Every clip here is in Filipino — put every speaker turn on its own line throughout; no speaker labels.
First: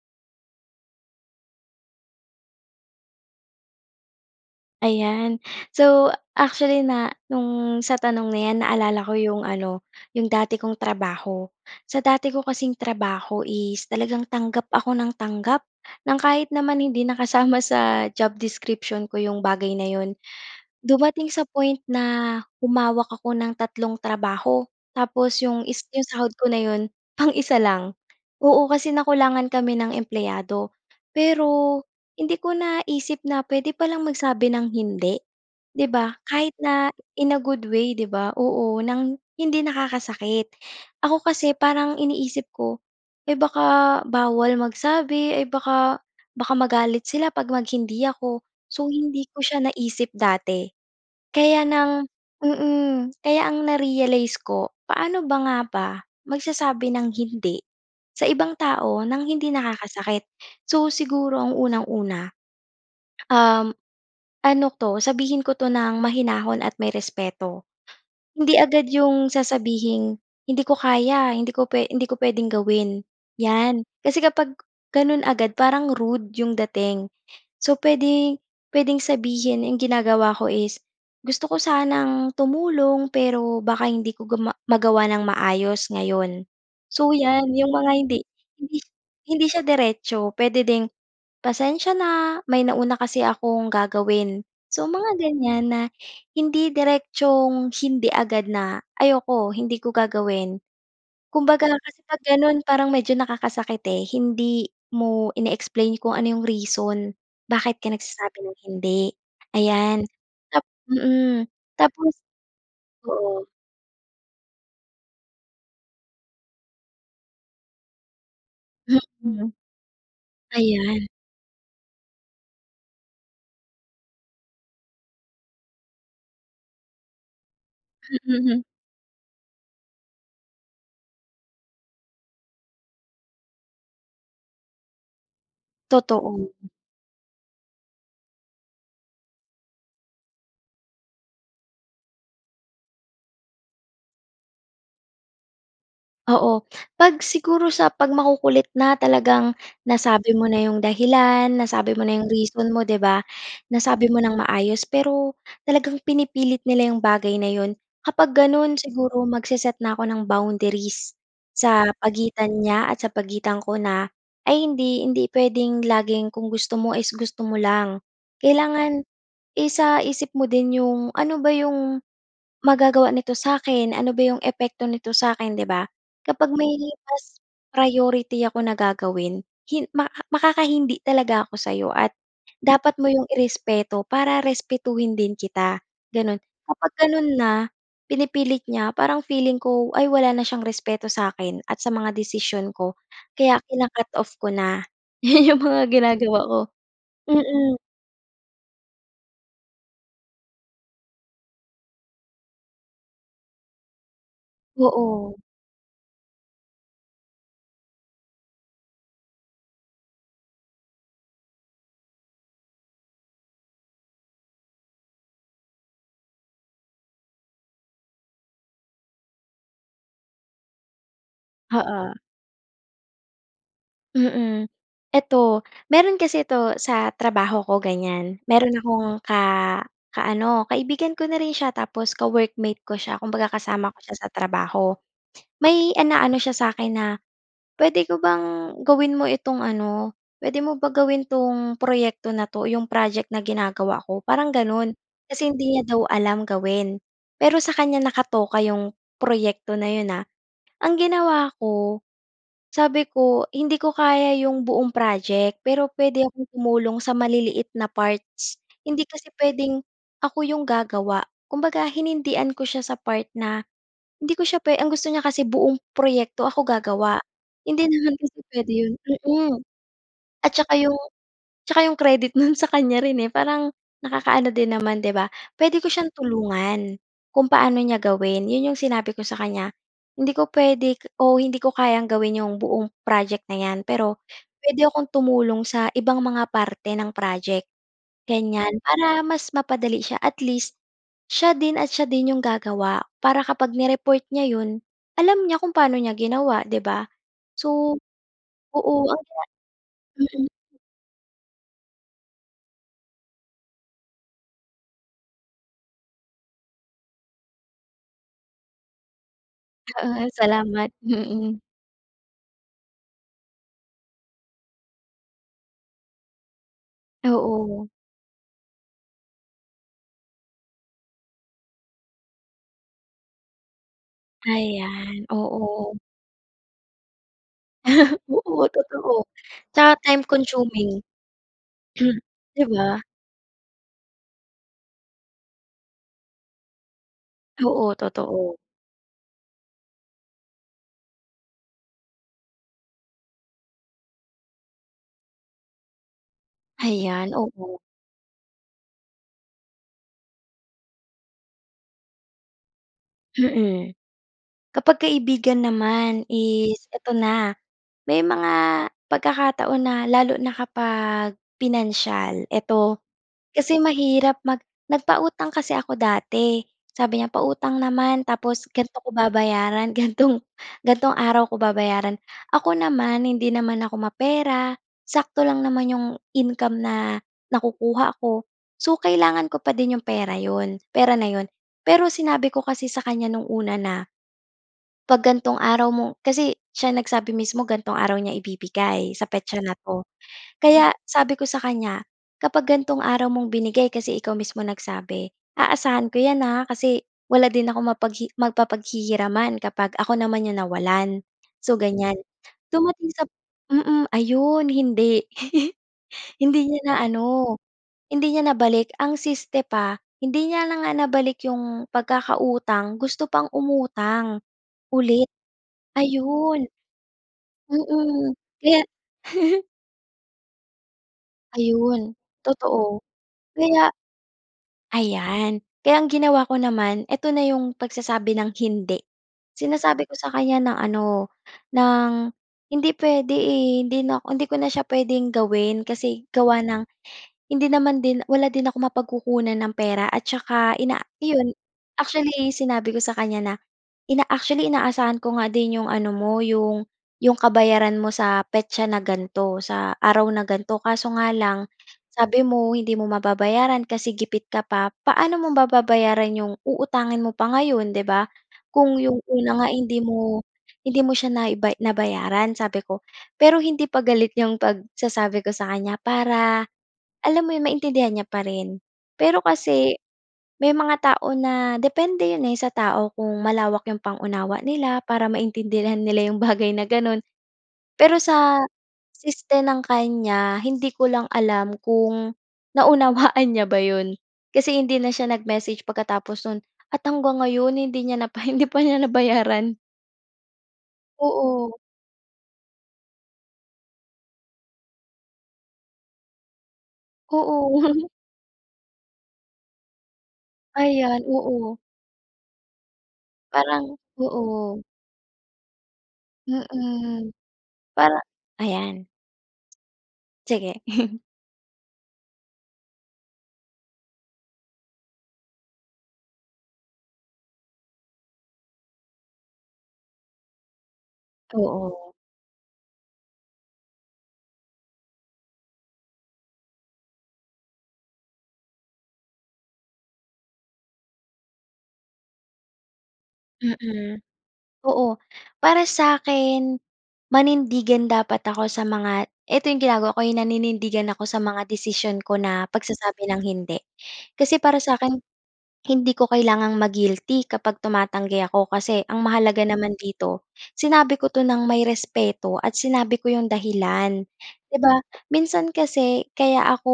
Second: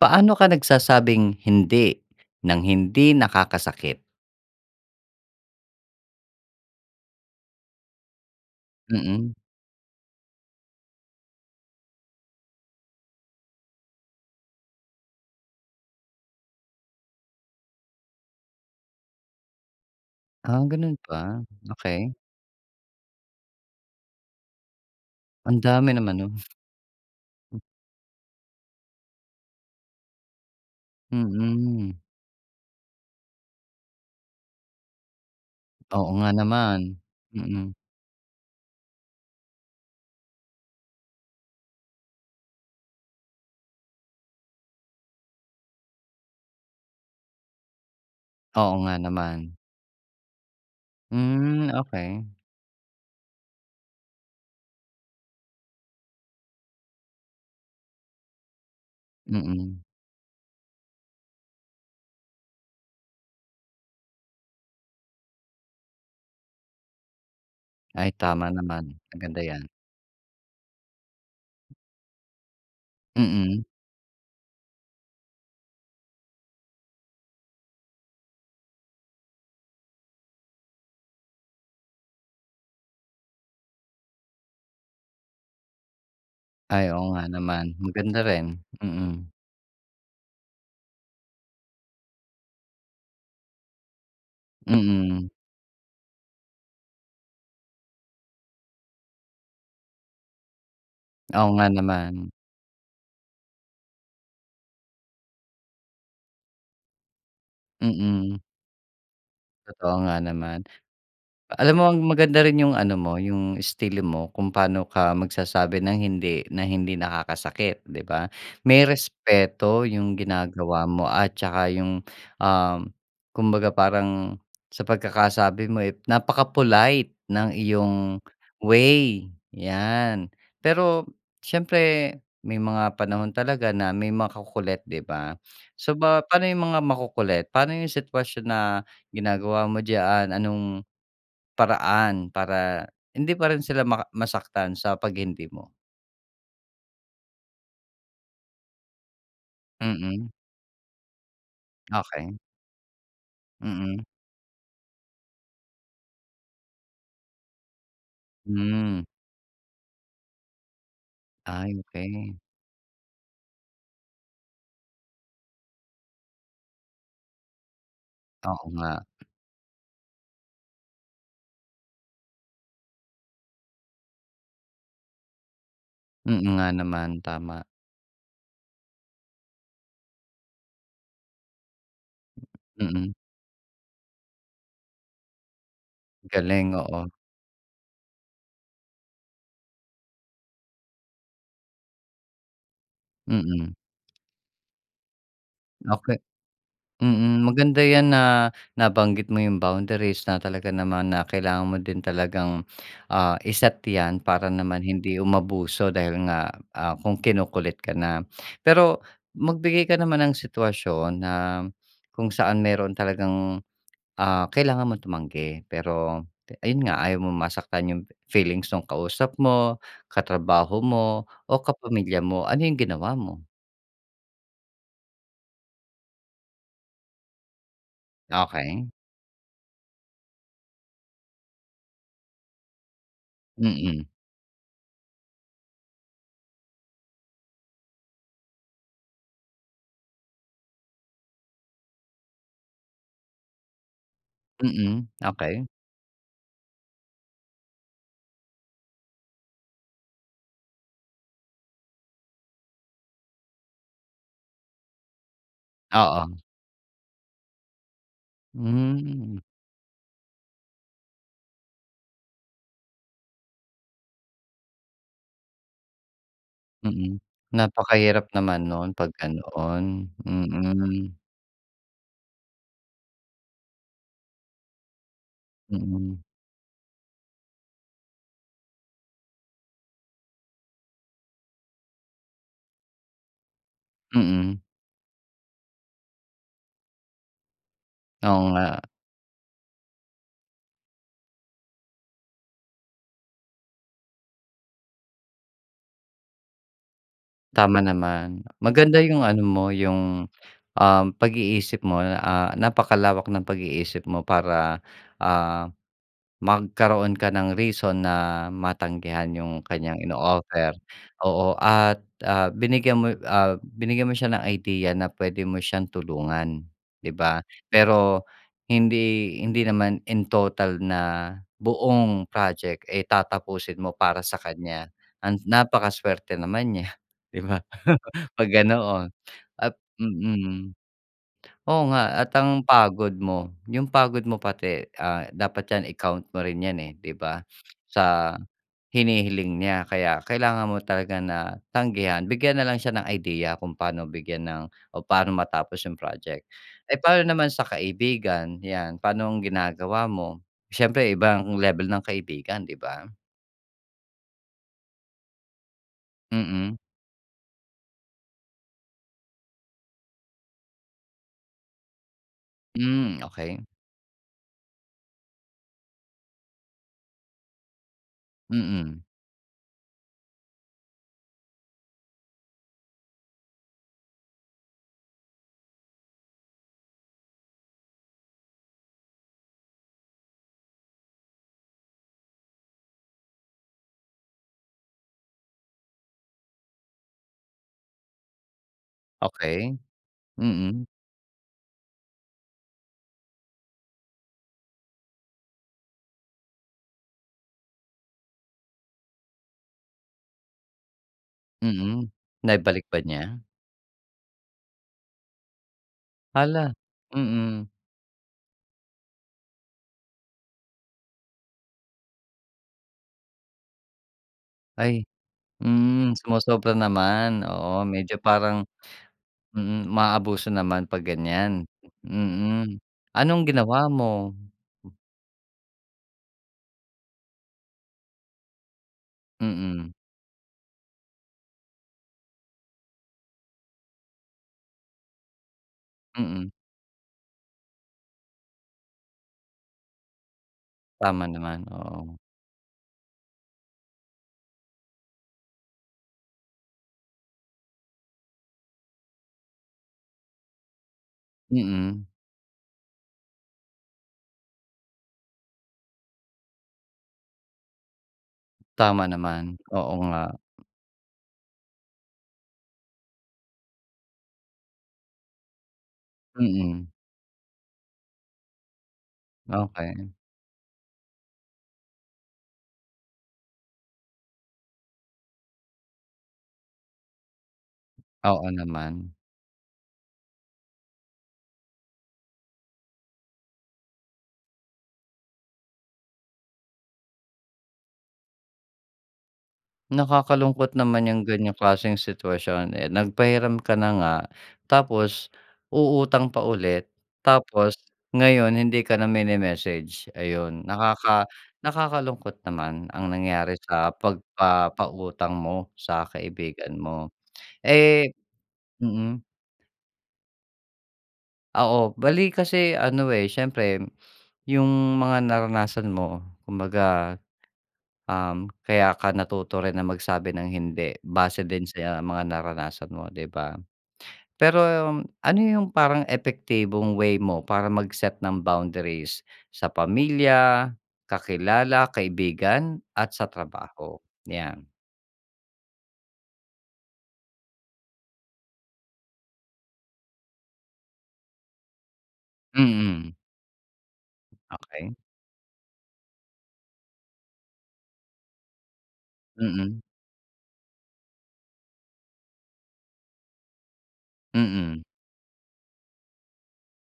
Paano ka nagsasabing "hindi" ng hindi nakakasakit?
Ayan. So actually na no'ng sa tanong na 'yan naalala ko
Mm.
'yong ano 'yong dati kong trabaho. Sa dati ko kasing trabaho is talagang tanggap ako ng tanggap ng kahit naman hindi na kasama sa job description ko 'yong bagay na 'yon.
Ah, gano'n
Dumating
ba?
sa point
Okey.
na humawak ako ng tatlong trabaho, tapos
Ang
'yong is
dami
'yong
naman 'non.
sahod ko na 'yon pang-isa lang. Oo kasi nakulangan kami ng empleyado. Pero
Mm.
hindi ko naisip na puwede pa lang magsabi ng hindi, 'di ba?
Oo nga
Kahit na
naman.
in a good
Mm.
way 'di ba. Oo ng hindi nakakasakit. Ako kasi, parang iniisip ko, eh, baka bawal magsabi ay baka, baka magalit sila 'pag mag-hindi ako.
Oo
So,
nga
hindi ko
naman.
siya naisip dati kaya
Hmm,
ng
okey.
mm, kaya ang na-realize ko. Paano ba nga ba magsasabi ng hindi sa ibang tao ng hindi
Mm.
nakakasakit? So, siguro ang unang-una, um, ano 'to sabihin ko 'to ng mahinahon at may respeto.
Ay tama
Hindi
naman,
agad 'yong
maganda 'yan.
sasabihing "hindi ko kaya, hindi ko pwe hindi ko puwedeng gawin"
Mm.
'yan. Kasi kapag gano'n agad parang rude 'yong dating. So, puwede puwedeng sabihin 'yong ginagawa ko is gusto ko sanang tumulong pero baka hindi ko guma magawa ng maayos ngayon.
Ay oo
So,
nga
'yan
naman,
'yong mga hindi
maganda rin,
hindi
mm.
hindi siya diretso. Puwede ding "pasensya na may nauna kasi akong gagawin". So mga
Mm.
ganyan na hindi diretsong hindi agad na "ayoko hindi ko gagawin".
Oo nga
Kumbaga kasi 'pag
naman.
gano'n parang medyo nakakasakit, eh, hindi mo ine-explain kung ano 'yong reason bakit ka
Mm.
nagsasabi ng hindi,
Totoo
ayan.
nga naman.
Tap mm.
Alam mo
Tapos
maganda rin yung ano mo
oo.
yung istilo mo kung paano ka magsasabi ng "hindi" na hindi nakakasakit di ba? May
Mhm.
respeto yung ginagawa mo
Ayan.
at tsaka yung, um, kumbaga parang sa pagkakasabi mo, eh, napaka-polite ng iyong way yan. Pero siyempre may mga panahon talaga na may makukulit di ba? So, ba pano
Totoo.
yung mga makukulit? Paano yung sitwasyon na ginagawa mo diyaan? Anong paraan para hindi pa rin sila maka masaktan sa pag "hindi" mo?
Oo. 'Pag siguro sa 'pag makukulit na talagang
Mm.
nasabi mo na 'yong dahilan, nasabi mo na 'yong
Okey.
reason mo 'di ba,
Mm.
nasabi mo nang maayos pero talagang pinipilit nila 'yong bagay na 'yon. Kapag gano'n
Hmm.
siguro mag-se-set na 'ko ng boundaries,
Ay
sa
okey.
pagitan niya at sa pagitan ko na, "Ay hindi hindi puwedeng laging kung gusto mo is gusto mo lang."
Oo nga.
Kailangan isa-isip mo din 'yong, ano ba 'yong, magagawa nito sa'kin ano ba 'yung epekto nito sa'kin, 'di ba? Kapag
Mm nga
may
naman,
mas
tama.
priority ako na gagawin hin maka makakahindi talaga ako sa'yo at dapat mo
Mm.
'yong i-respeto para respetuhin din kita, ganun.
Galing,
Kapag
oo.
ganun na, pinipilit niya parang feeling ko, "Ay wala na siyang respeto sa'kin at sa mga desisyon ko." Kaya
Mm.
kina-cut-off ko na, 'yun 'yung mga
Okey
ginagawa ko,
Mm,
mm.
maganda yan na nabanggit mo 'yung boundaries na talaga naman na kailangan mo din talagang, ah, i-set 'yan para naman hindi
Oo.
umabuso dahil nga, ah, kung kinukulit ka na. Pero magbigay ka naman ng sitwasyon na kung saan meron talagang, ah, kailangan mong tumanggi pero, ayun nga ayaw mong masaktan 'yung feelings 'nung kausap mo, katrabaho mo, o
Oo.
kapamilya mo, ano 'yung ginawa mo?
Mm. Eto, meron kasi 'to sa trabaho ko ganyan, meron
Okey.
akong ka ka-ano kaibigan ko na rin siya tapos ka-workmate ko siya. Kumbaga kasama ko
Mm.
siya sa trabaho. May inaano siya sa akin na, puwede ko bang gawin mo itong ano, puwede mo ba gawin 'tong proyekto na 'to? Yung project na ginagawa ko, parang ganon.
Mm.
Kasi,
Okey.
hindi niya daw alam gawin. Pero, sa kanya nakatoka yung proyekto na 'yon, ah. Ang ginawa ko, sabi ko, hindi ko kaya yung buong project pero puwede
Oo.
akong tumulong sa maliliit na parts. Hindi kasi
Hmm.
puwedeng ako yung gagawa. Kumbaga, hinindian ko siya sa part na hindi ko siya pwe ang gusto niya kasi buong proyekto ako
Mm.
gagawa. Hindi naman
Napakahirap
kasi
naman
puwede
nun
'yon
'pag
mm.
ganoon.
At saka yung
Mm.
tsaka yung credit no'n sa kanya rin, eh. Parang, nakakaano din naman, 'di ba? Puwede ko siyang
Mhm.
tulungan kung paano niya gawin. 'Yon yung sinabi ko sa kanya. Hindi ko puwede o hindi ko kayang gawin yung buong project na 'yan pero
Mm.
puwede akong tumulong sa ibang mga parte ng project,
Oo
ganyan.
nga.
Para mas mapadali siya. At least, siya din at siya din yung gagawa para kapag ni-report niya 'yon, alam niya kung paano niya ginawa, 'di ba?
Tama
So
naman.
oo,
Maganda
ang
yung ano mo,
gina
yung,
mm.
um, pag-iisip mo, ah, napakalawak ng pag-iisip mo para, ah, magkaroon ka ng reason na matanggihan yung kanyang
Oo,
ino-offer.
salamat.
Oo
Mm.
at, ah, binigyan mo ah, binigyan mo siya ng idea na pwede mo siyang tulungan, di ba?
Oo.
Pero, hindi hindi naman in total na buong project, eh, tatapusin mo para sa kanya.
Ayan.
And napaka
Oo.
swerte naman niya, di ba? 'Pag
Oo,
ganoon
totoo.
at
Tsaka time
mm.
consuming.
Oo nga, at ang
'Di ba?
pagod mo, yung pagod mo pati, ah, dapat yan i-count mo rin yan, eh, di ba?
Oo,
Sa
totoo.
hinihiling niya kaya, kailangan mo talaga na tanggihan. Bigyan na lang siya ng idea kung paano bigyan ng o paano matapos yung project. Eh, paano
Ayan.
naman sa
Oo.
kaibigan? Yan. Paano ang ginagawa mo? Siyempre iba ang level ng kaibigan, di ba?
Mm. Kapag kaibigan naman
Mm.
is eto na, may mga pagkakataon na lalo na kapag pinansyal. Eto,
Hmm, okey.
kasi mahirap mag nagpautang kasi ako dati, sabi niya, pautang naman tapos ganto
Mm.
ko babayaran. Gantong gantong araw ko babayaran. Ako naman, hindi naman ako mapera, sakto lang naman yung income na nakukuha ko. So, kailangan ko pa din yung pera 'yon pera na 'yon. Pero, sinabi ko kasi sa kanya noong una na, 'pag gantong araw mo kasi, siya nagsabi mismo gantong araw niya ibibigay, sa petsa na
Okey.
'to.
Mm.
Kaya, sabi ko sa kanya, kapag gantong araw mong binigay kasi ikaw mismo nagsabi, aasahan ko 'yan, ha kasi, wala din akong mapaghi mapapaghihiraman kapag ako naman yung nawalan. So,
Mhm.
ganyan.
Naibalik ba
Dumating sap
niya?
mm, ayun hindi. Hindi
Hala!
niya na ano,
Mm.
hindi niya nabalik. Ang siste pa, hindi niya na nga nabalik yung pagkakautang, gusto pang umutang,
Ay!
ulit.
Hmm,
Ayun.
sumosobra naman. Oo, medyo
Mm.
parang
Kaya
mhm, umaabuso naman 'pag ganyan.
Ayun.
Mm.
Totoo.
Anong
Kaya
ginawa mo?
ayan. Kaya ang ginawa ko naman, eto na yung pagsasabi ng hindi.
Mm.
Sinasabi ko sa kanya na ano, ng hindi puwede, eh, hindi nako hindi ko na siya puwedeng gawin kasi
Mm.
gawa ng hindi naman din wala din akong mapagkukunan ng pera at saka ina
Tama
'yon.
naman, oo.
Actually, sinabi ko sa kanya na ina actually, inaasahan ko nga din yung ano mo, yung yung kabayaran mo sa petsa na gan'to, sa araw na ganto, kaso nga lang,
Mm.
sabi mo, hindi mo mababayaran kasi gipit ka pa. Paano mo mababayaran yung uutangin mo pa ngayon, 'di ba? Kung
Tama
yung una
naman.
nga, eh,
Oo
hindi
nga.
mo hindi mo siya naiba nabayaran, sabi ko. Pero hindi pa galit yung pagsasabi ko sa kanya para,
Mm.
alam mo yun, maintindihan niya pa rin. Pero kasi,
Okey.
may mga tao na depende 'yon, eh, sa tao kung malawak yung pang-unawa nila para maintindihan nila yung bagay na ganon. Pero
Oo
sa,
naman.
siste ng kanya, hindi ko lang alam kung naunawaan niya ba 'yon kasi, hindi na siya nag-message pagkatapos no'n at hanggang ngayon, hindi niya na pa hindi pa niya nabayaran.
Nakakalungkot naman yang ganyang
Oo.
klaseng sitwasyon. Eh, nagpahiram ka na nga tapos, uutang pa ulit
Oo.
tapos, ngayon hindi ka na mini-message, ayun.
Ayan,
Nakaka
oo.
nakakalungkot naman ang nangyari
Parang
sa
oo.
pagpapautang mo sa kaibigan mo.
Mm.
Eh
Parang ayan.
mm.
Sige.
Oo, bale kasi ano, eh, syempre yung mga naranasan mo kumbaga, um, kaya ka natuto rin na magsabi ng hindi, base din sa
Oo.
mga naranasan mo, 'di ba? Pero ano yung parang epektibong way mo, para mag-set ng boundaries sa pamilya, kakilala, kaibigan at sa trabaho,
Mm,
'yan?
oo. Para sa'kin manindigan dapat ako sa mga eto 'yong ginagawa ko, eh, naninindigan ako sa mga desisyon ko na
Mm.
pagsasabi ng hindi. Kasi para
Okey.
sa'kin hindi ko kailangang maguilty kapag tumatanggi ako, kasi ang mahalaga
Mm.
naman dito sinabi ko 'to ng may respeto at sinabi ko 'yong dahilan, 'di
Mm.
ba? Minsan kasi kaya ako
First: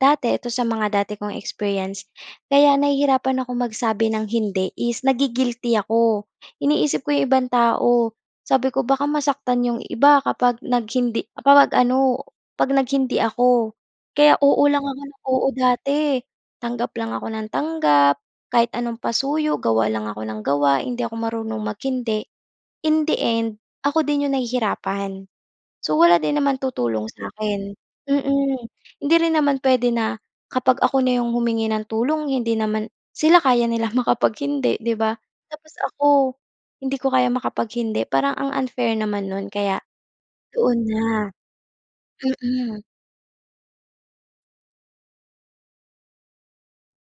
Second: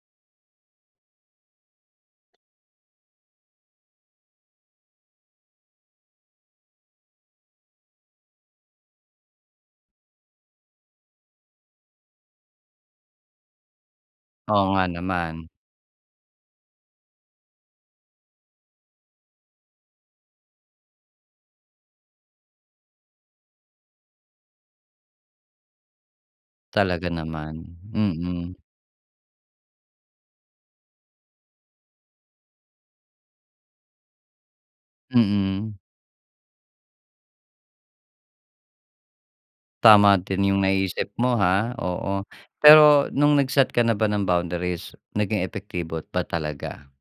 dati ito sa mga dati kong experience. Kaya nahihirapan akong magsabi ng hindi is nagui guilty ako, iniisip ko 'yong ibang tao. Sabi ko baka masaktan 'yong iba kapag nag hindi kapag ano, 'pag nag hindi ako kaya, oo
Oo nga
lang ako ng oo
naman.
dati. Tanggap lang ako ng tanggap, kahit anong pasuyo gawa lang ako ng gawa, hindi ako marunong maghindi. In the end, ako din 'yong nahihirapan. So, wala din naman tutulong
Talaga naman.
sa'kin,
Mm.
mm. Hindi rin naman puwede na kapag ako na 'yong humingi ng tulong hindi naman sila kaya nilang makapag hindi, 'di ba? Tapos
Mm.
ako, hindi ko kaya makapag hindi parang ang unfair naman no'n kaya
Tama din yung
doon
naisip
na,
mo, ha, oo.
mm.
Pero nung nagset ka na ba ng boundaries naging epektibo ba talaga?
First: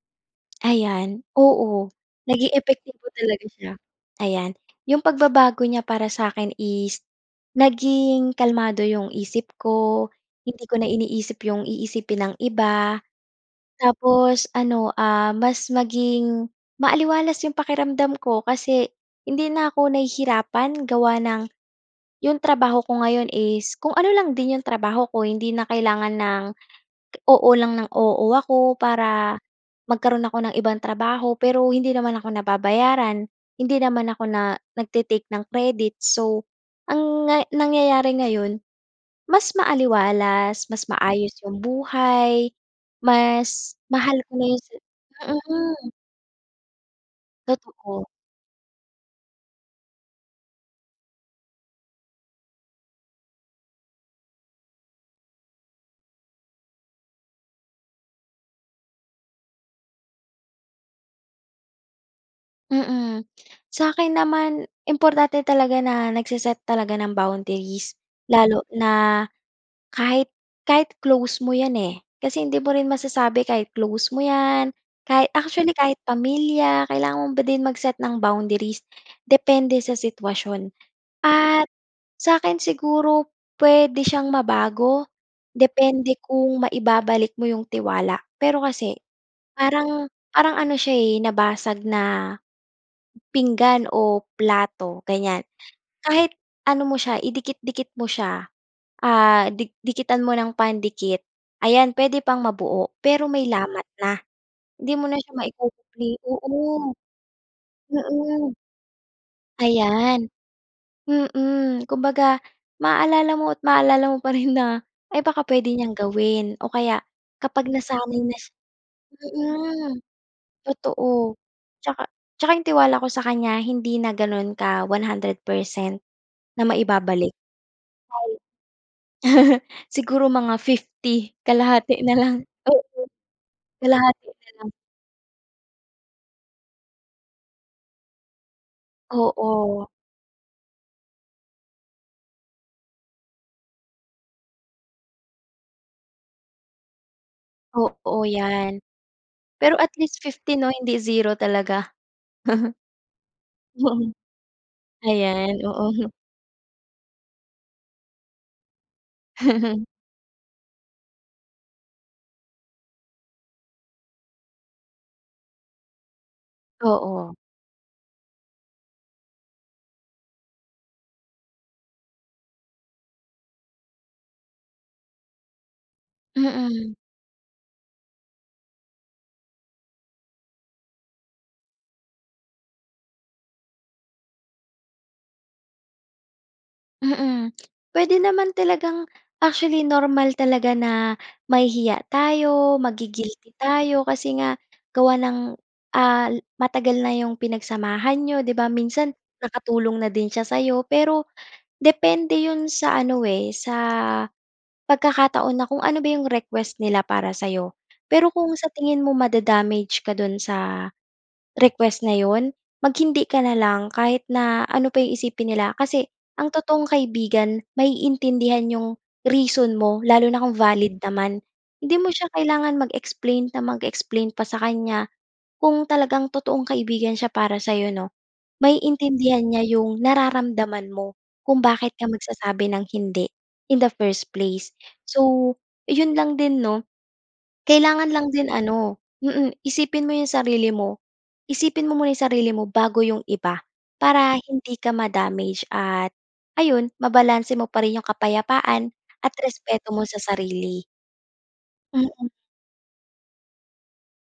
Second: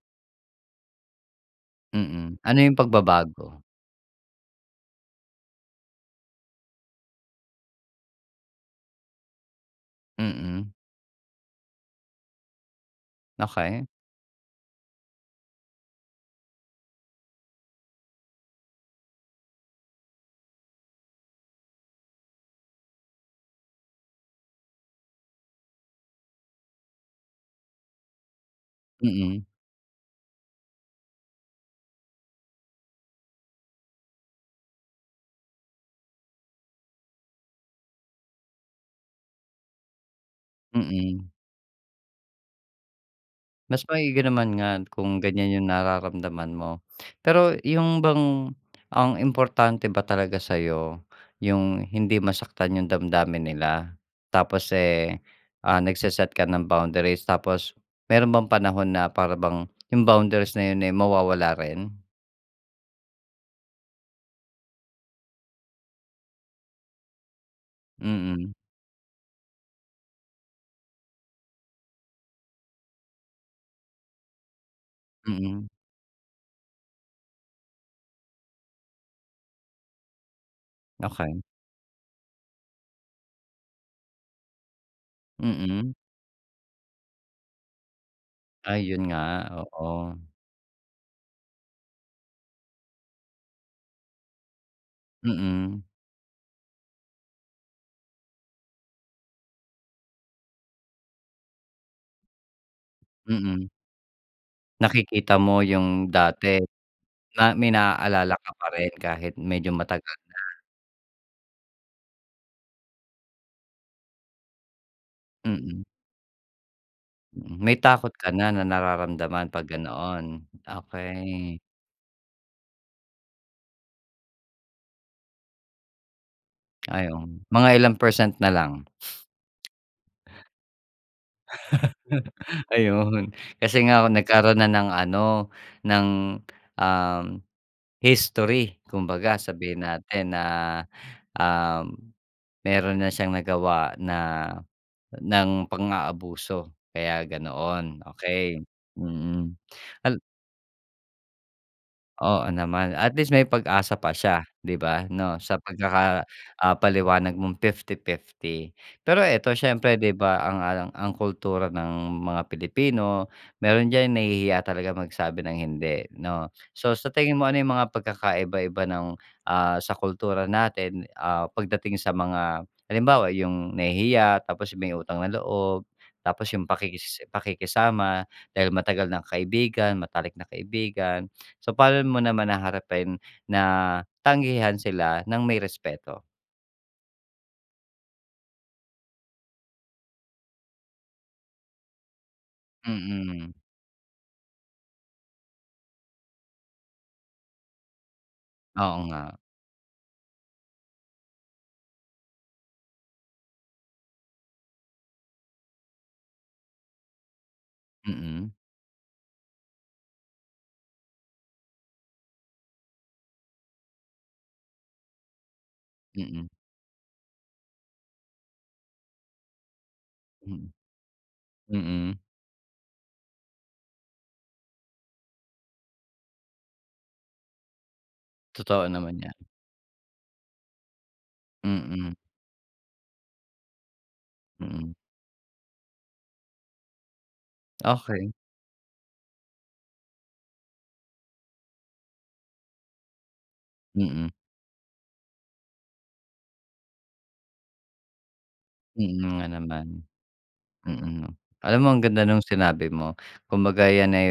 Ayan, oo,
Mm,
naging
ano 'yung
epektibo talaga
pagbabago?
siya, ayan. 'Yong pagbabago niya para sa 'kin is naging kalmado 'yong isip ko, hindi
Mm.
ko na iniisip 'yong iisipin ng iba,
Okey.
tapos ano, ah, mas maging maaliwalas 'yong pakiramdam ko kasi hindi na 'ko nahihirapan gawa ng 'yong trabaho ko ngayon is kung ano lang din 'yong trabaho ko hindi na kailangan ng, oo lang ng oo ako para
Mm.
magkaro'n ako ng ibang trabaho pero hindi naman ako nababayaran, hindi naman ako na nagte-take ng credit. So ang nga nangyayari ngayon, mas maaliwalas, mas
Mm.
maayos 'yung buhay, mas
Mas
mahal
maigi
ko na
naman
'yong sa
nga kung ganiyan 'yung
mm.
nararamdaman mo, pero 'yung
Totoo.
bang, ang importante ba talaga sa 'yo 'yung hindi masaktan yung damdamin nila, tapos eh, ah, nagseset ka ng boundaries, tapos meron bang panahon na para bang yung boundaries na 'yun eh mawawala rin?
Mm, sa akin naman importante talaga na nagse-set talaga ng boundaries,
Mm.
lalo na kahit kahit close mo 'yan eh. Kasi hindi mo rin masasabi kahit close mo 'yan kahit
Mm.
actually kahit pamilya kailangan mo din mag-set ng boundaries depende sa sitwasyon.
Okey.
At sa akin siguro puwede siyang mabago
Mm.
depende kung maibabalik mo 'yung tiwala. Pero
Ay
kasi
'yun nga,
parang
oo.
parang ano siya eh nabasag na pinggan o plato ganyan.
Mm.
Kahit ano mo siya idikit-dikit mo siya, ah, di dikitan mo ng pandikit ayan puwede pang mabuo pero may
Mm.
lamat na. Hindi mo na siya
Nakikita mo 'yung
maico-complete
dati
oo,
na may naalala ka
mm.
pa rin kahit medyo matagal
Ayan
na.
mm. Kumbaga maaalala mo at maalala mo pa rin na, "Ay baka puwede
Mm.
niyang gawin." O kaya
Mm,
kapag
may takot
nasanay
ka
na
na
siya
na nararamdaman kapag
mm
ganoon,
totoo.
okey.
'Tsaka 'tsaka 'yung tiwala ko sa kanya hindi na ganon ka 100% na
Ay oh,
maibabalik.
mga ilang percent na lang?
Siguro mga 50 Kalahati na lang oo
Ayun, kasi nga
kalahati na
nagkaroon na
lang.
ng ano ng um, history kumbaga sabihin
Oo.
natin na, um, meron na siyang nagawa na ng pang-aabuso kaya ganoon
Oo,
okey.
'yan,
Mm.
pero at
Ala
least 50 'no, hindi 0 talaga.
Oo naman, at least may pag-asa pa
Mm,
siya 'di ba 'no sa
ayan oo.
pagkaka ah paliwanag mong 50-50 Pero eto siyempre di ba ang ang kultura ng mga Pilipino, meron diyan nahihiya talaga magsabi ng hindi 'no. So sa
Oo.
tingin mo ano 'yung mga pagkakaiba-iba ng, ah sa kultura natin ah pagdating sa mga halimbawa, 'yung nahihiya tapos 'yung may utang na loob, tapos 'yung
Mm.
pakikis pakikisama dahil matagal ng kaibigan, matalik na kaibigan. So paano mo naman haharapin na, tanggihan sila ng may respeto?
Mm. Puwede naman talagang actually normal talaga na mahihiya tayo,
Mm.
magi-guilty tayo kasi nga gawa ng, ah, matagal na 'yong pinagsamahan niyo 'di ba?
Oo
Minsan
nga.
nakatulong na din siya sa'yo, pero depende 'yon sa ano, eh, sa pagkakataon na kung ano ba 'yong request nila para sa'yo. Pero
Mm.
kung sa tingin mo mada-damage ka do'n sa request na 'yon, mag hindi ka na lang kahit na ano pa 'yong isipin nila kasi,
Mm.
ang totoong kaibigan maiintindihan 'yong reason mo lalo na kung
Mm.
valid naman. Hindi mo
Mm.
siya kailangan mag-explain na mag-explain pa sa kanya kung talagang totoong kaibigan siya para sa'yo 'no.
Totoo naman 'yan.
Maiintindihan niya 'yong nararamdaman mo kung bakit ka
Mm.
magsasabi ng hindi in the first place.
Mm.
So 'yon lang din 'no, kailangan lang
Okey.
din ano mm. Isipin mo 'yong sarili mo. Isipin mo muna 'yong sarili mo bago 'yong iba
Mm.
para hindi ka ma-damage at ayun mabalanse mo pa rin 'yong kapayapaan
Mm,
at
nga naman.
respeto mo sa sarili.
Mm. Alam mo ang ganda
Mm.
'nung sinabi mo. Kumbaga 'yan ay,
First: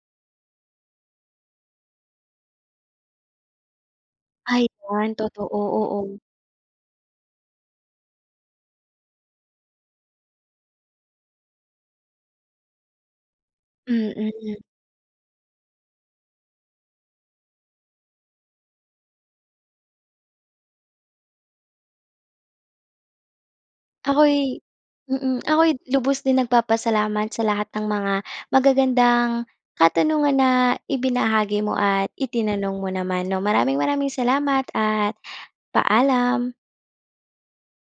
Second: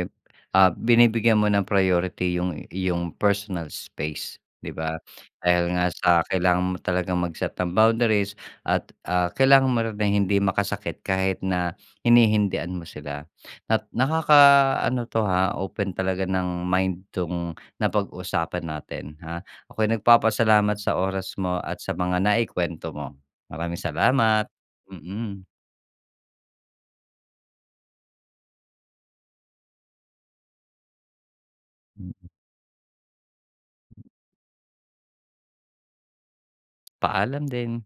ah, binibigyan mo ng priority 'yung iyong personal space
Ay,
'di ba?
'yan. Totoo,
Dahil nga sa
oo.
kailangan mo talagang mag-set ng boundaries at, ah, kailangan mo na ring hindi makasakit kahit na hinihindian mo sila. At
Mm.
nakakaano 'to ha open talaga ng mind 'tong napag-usapan natin, ha. Ako'y nagpapasalamat sa oras mo at sa mga naikuwento mo. Maraming salamat.
Ako'y mm.
Mm.
Ako'y lubos din nagpapasalamat sa lahat ng mga magagandang katanungan na ibinahagi mo at itinanong mo naman 'no. Maraming maraming salamat at paalam.
Paalam din.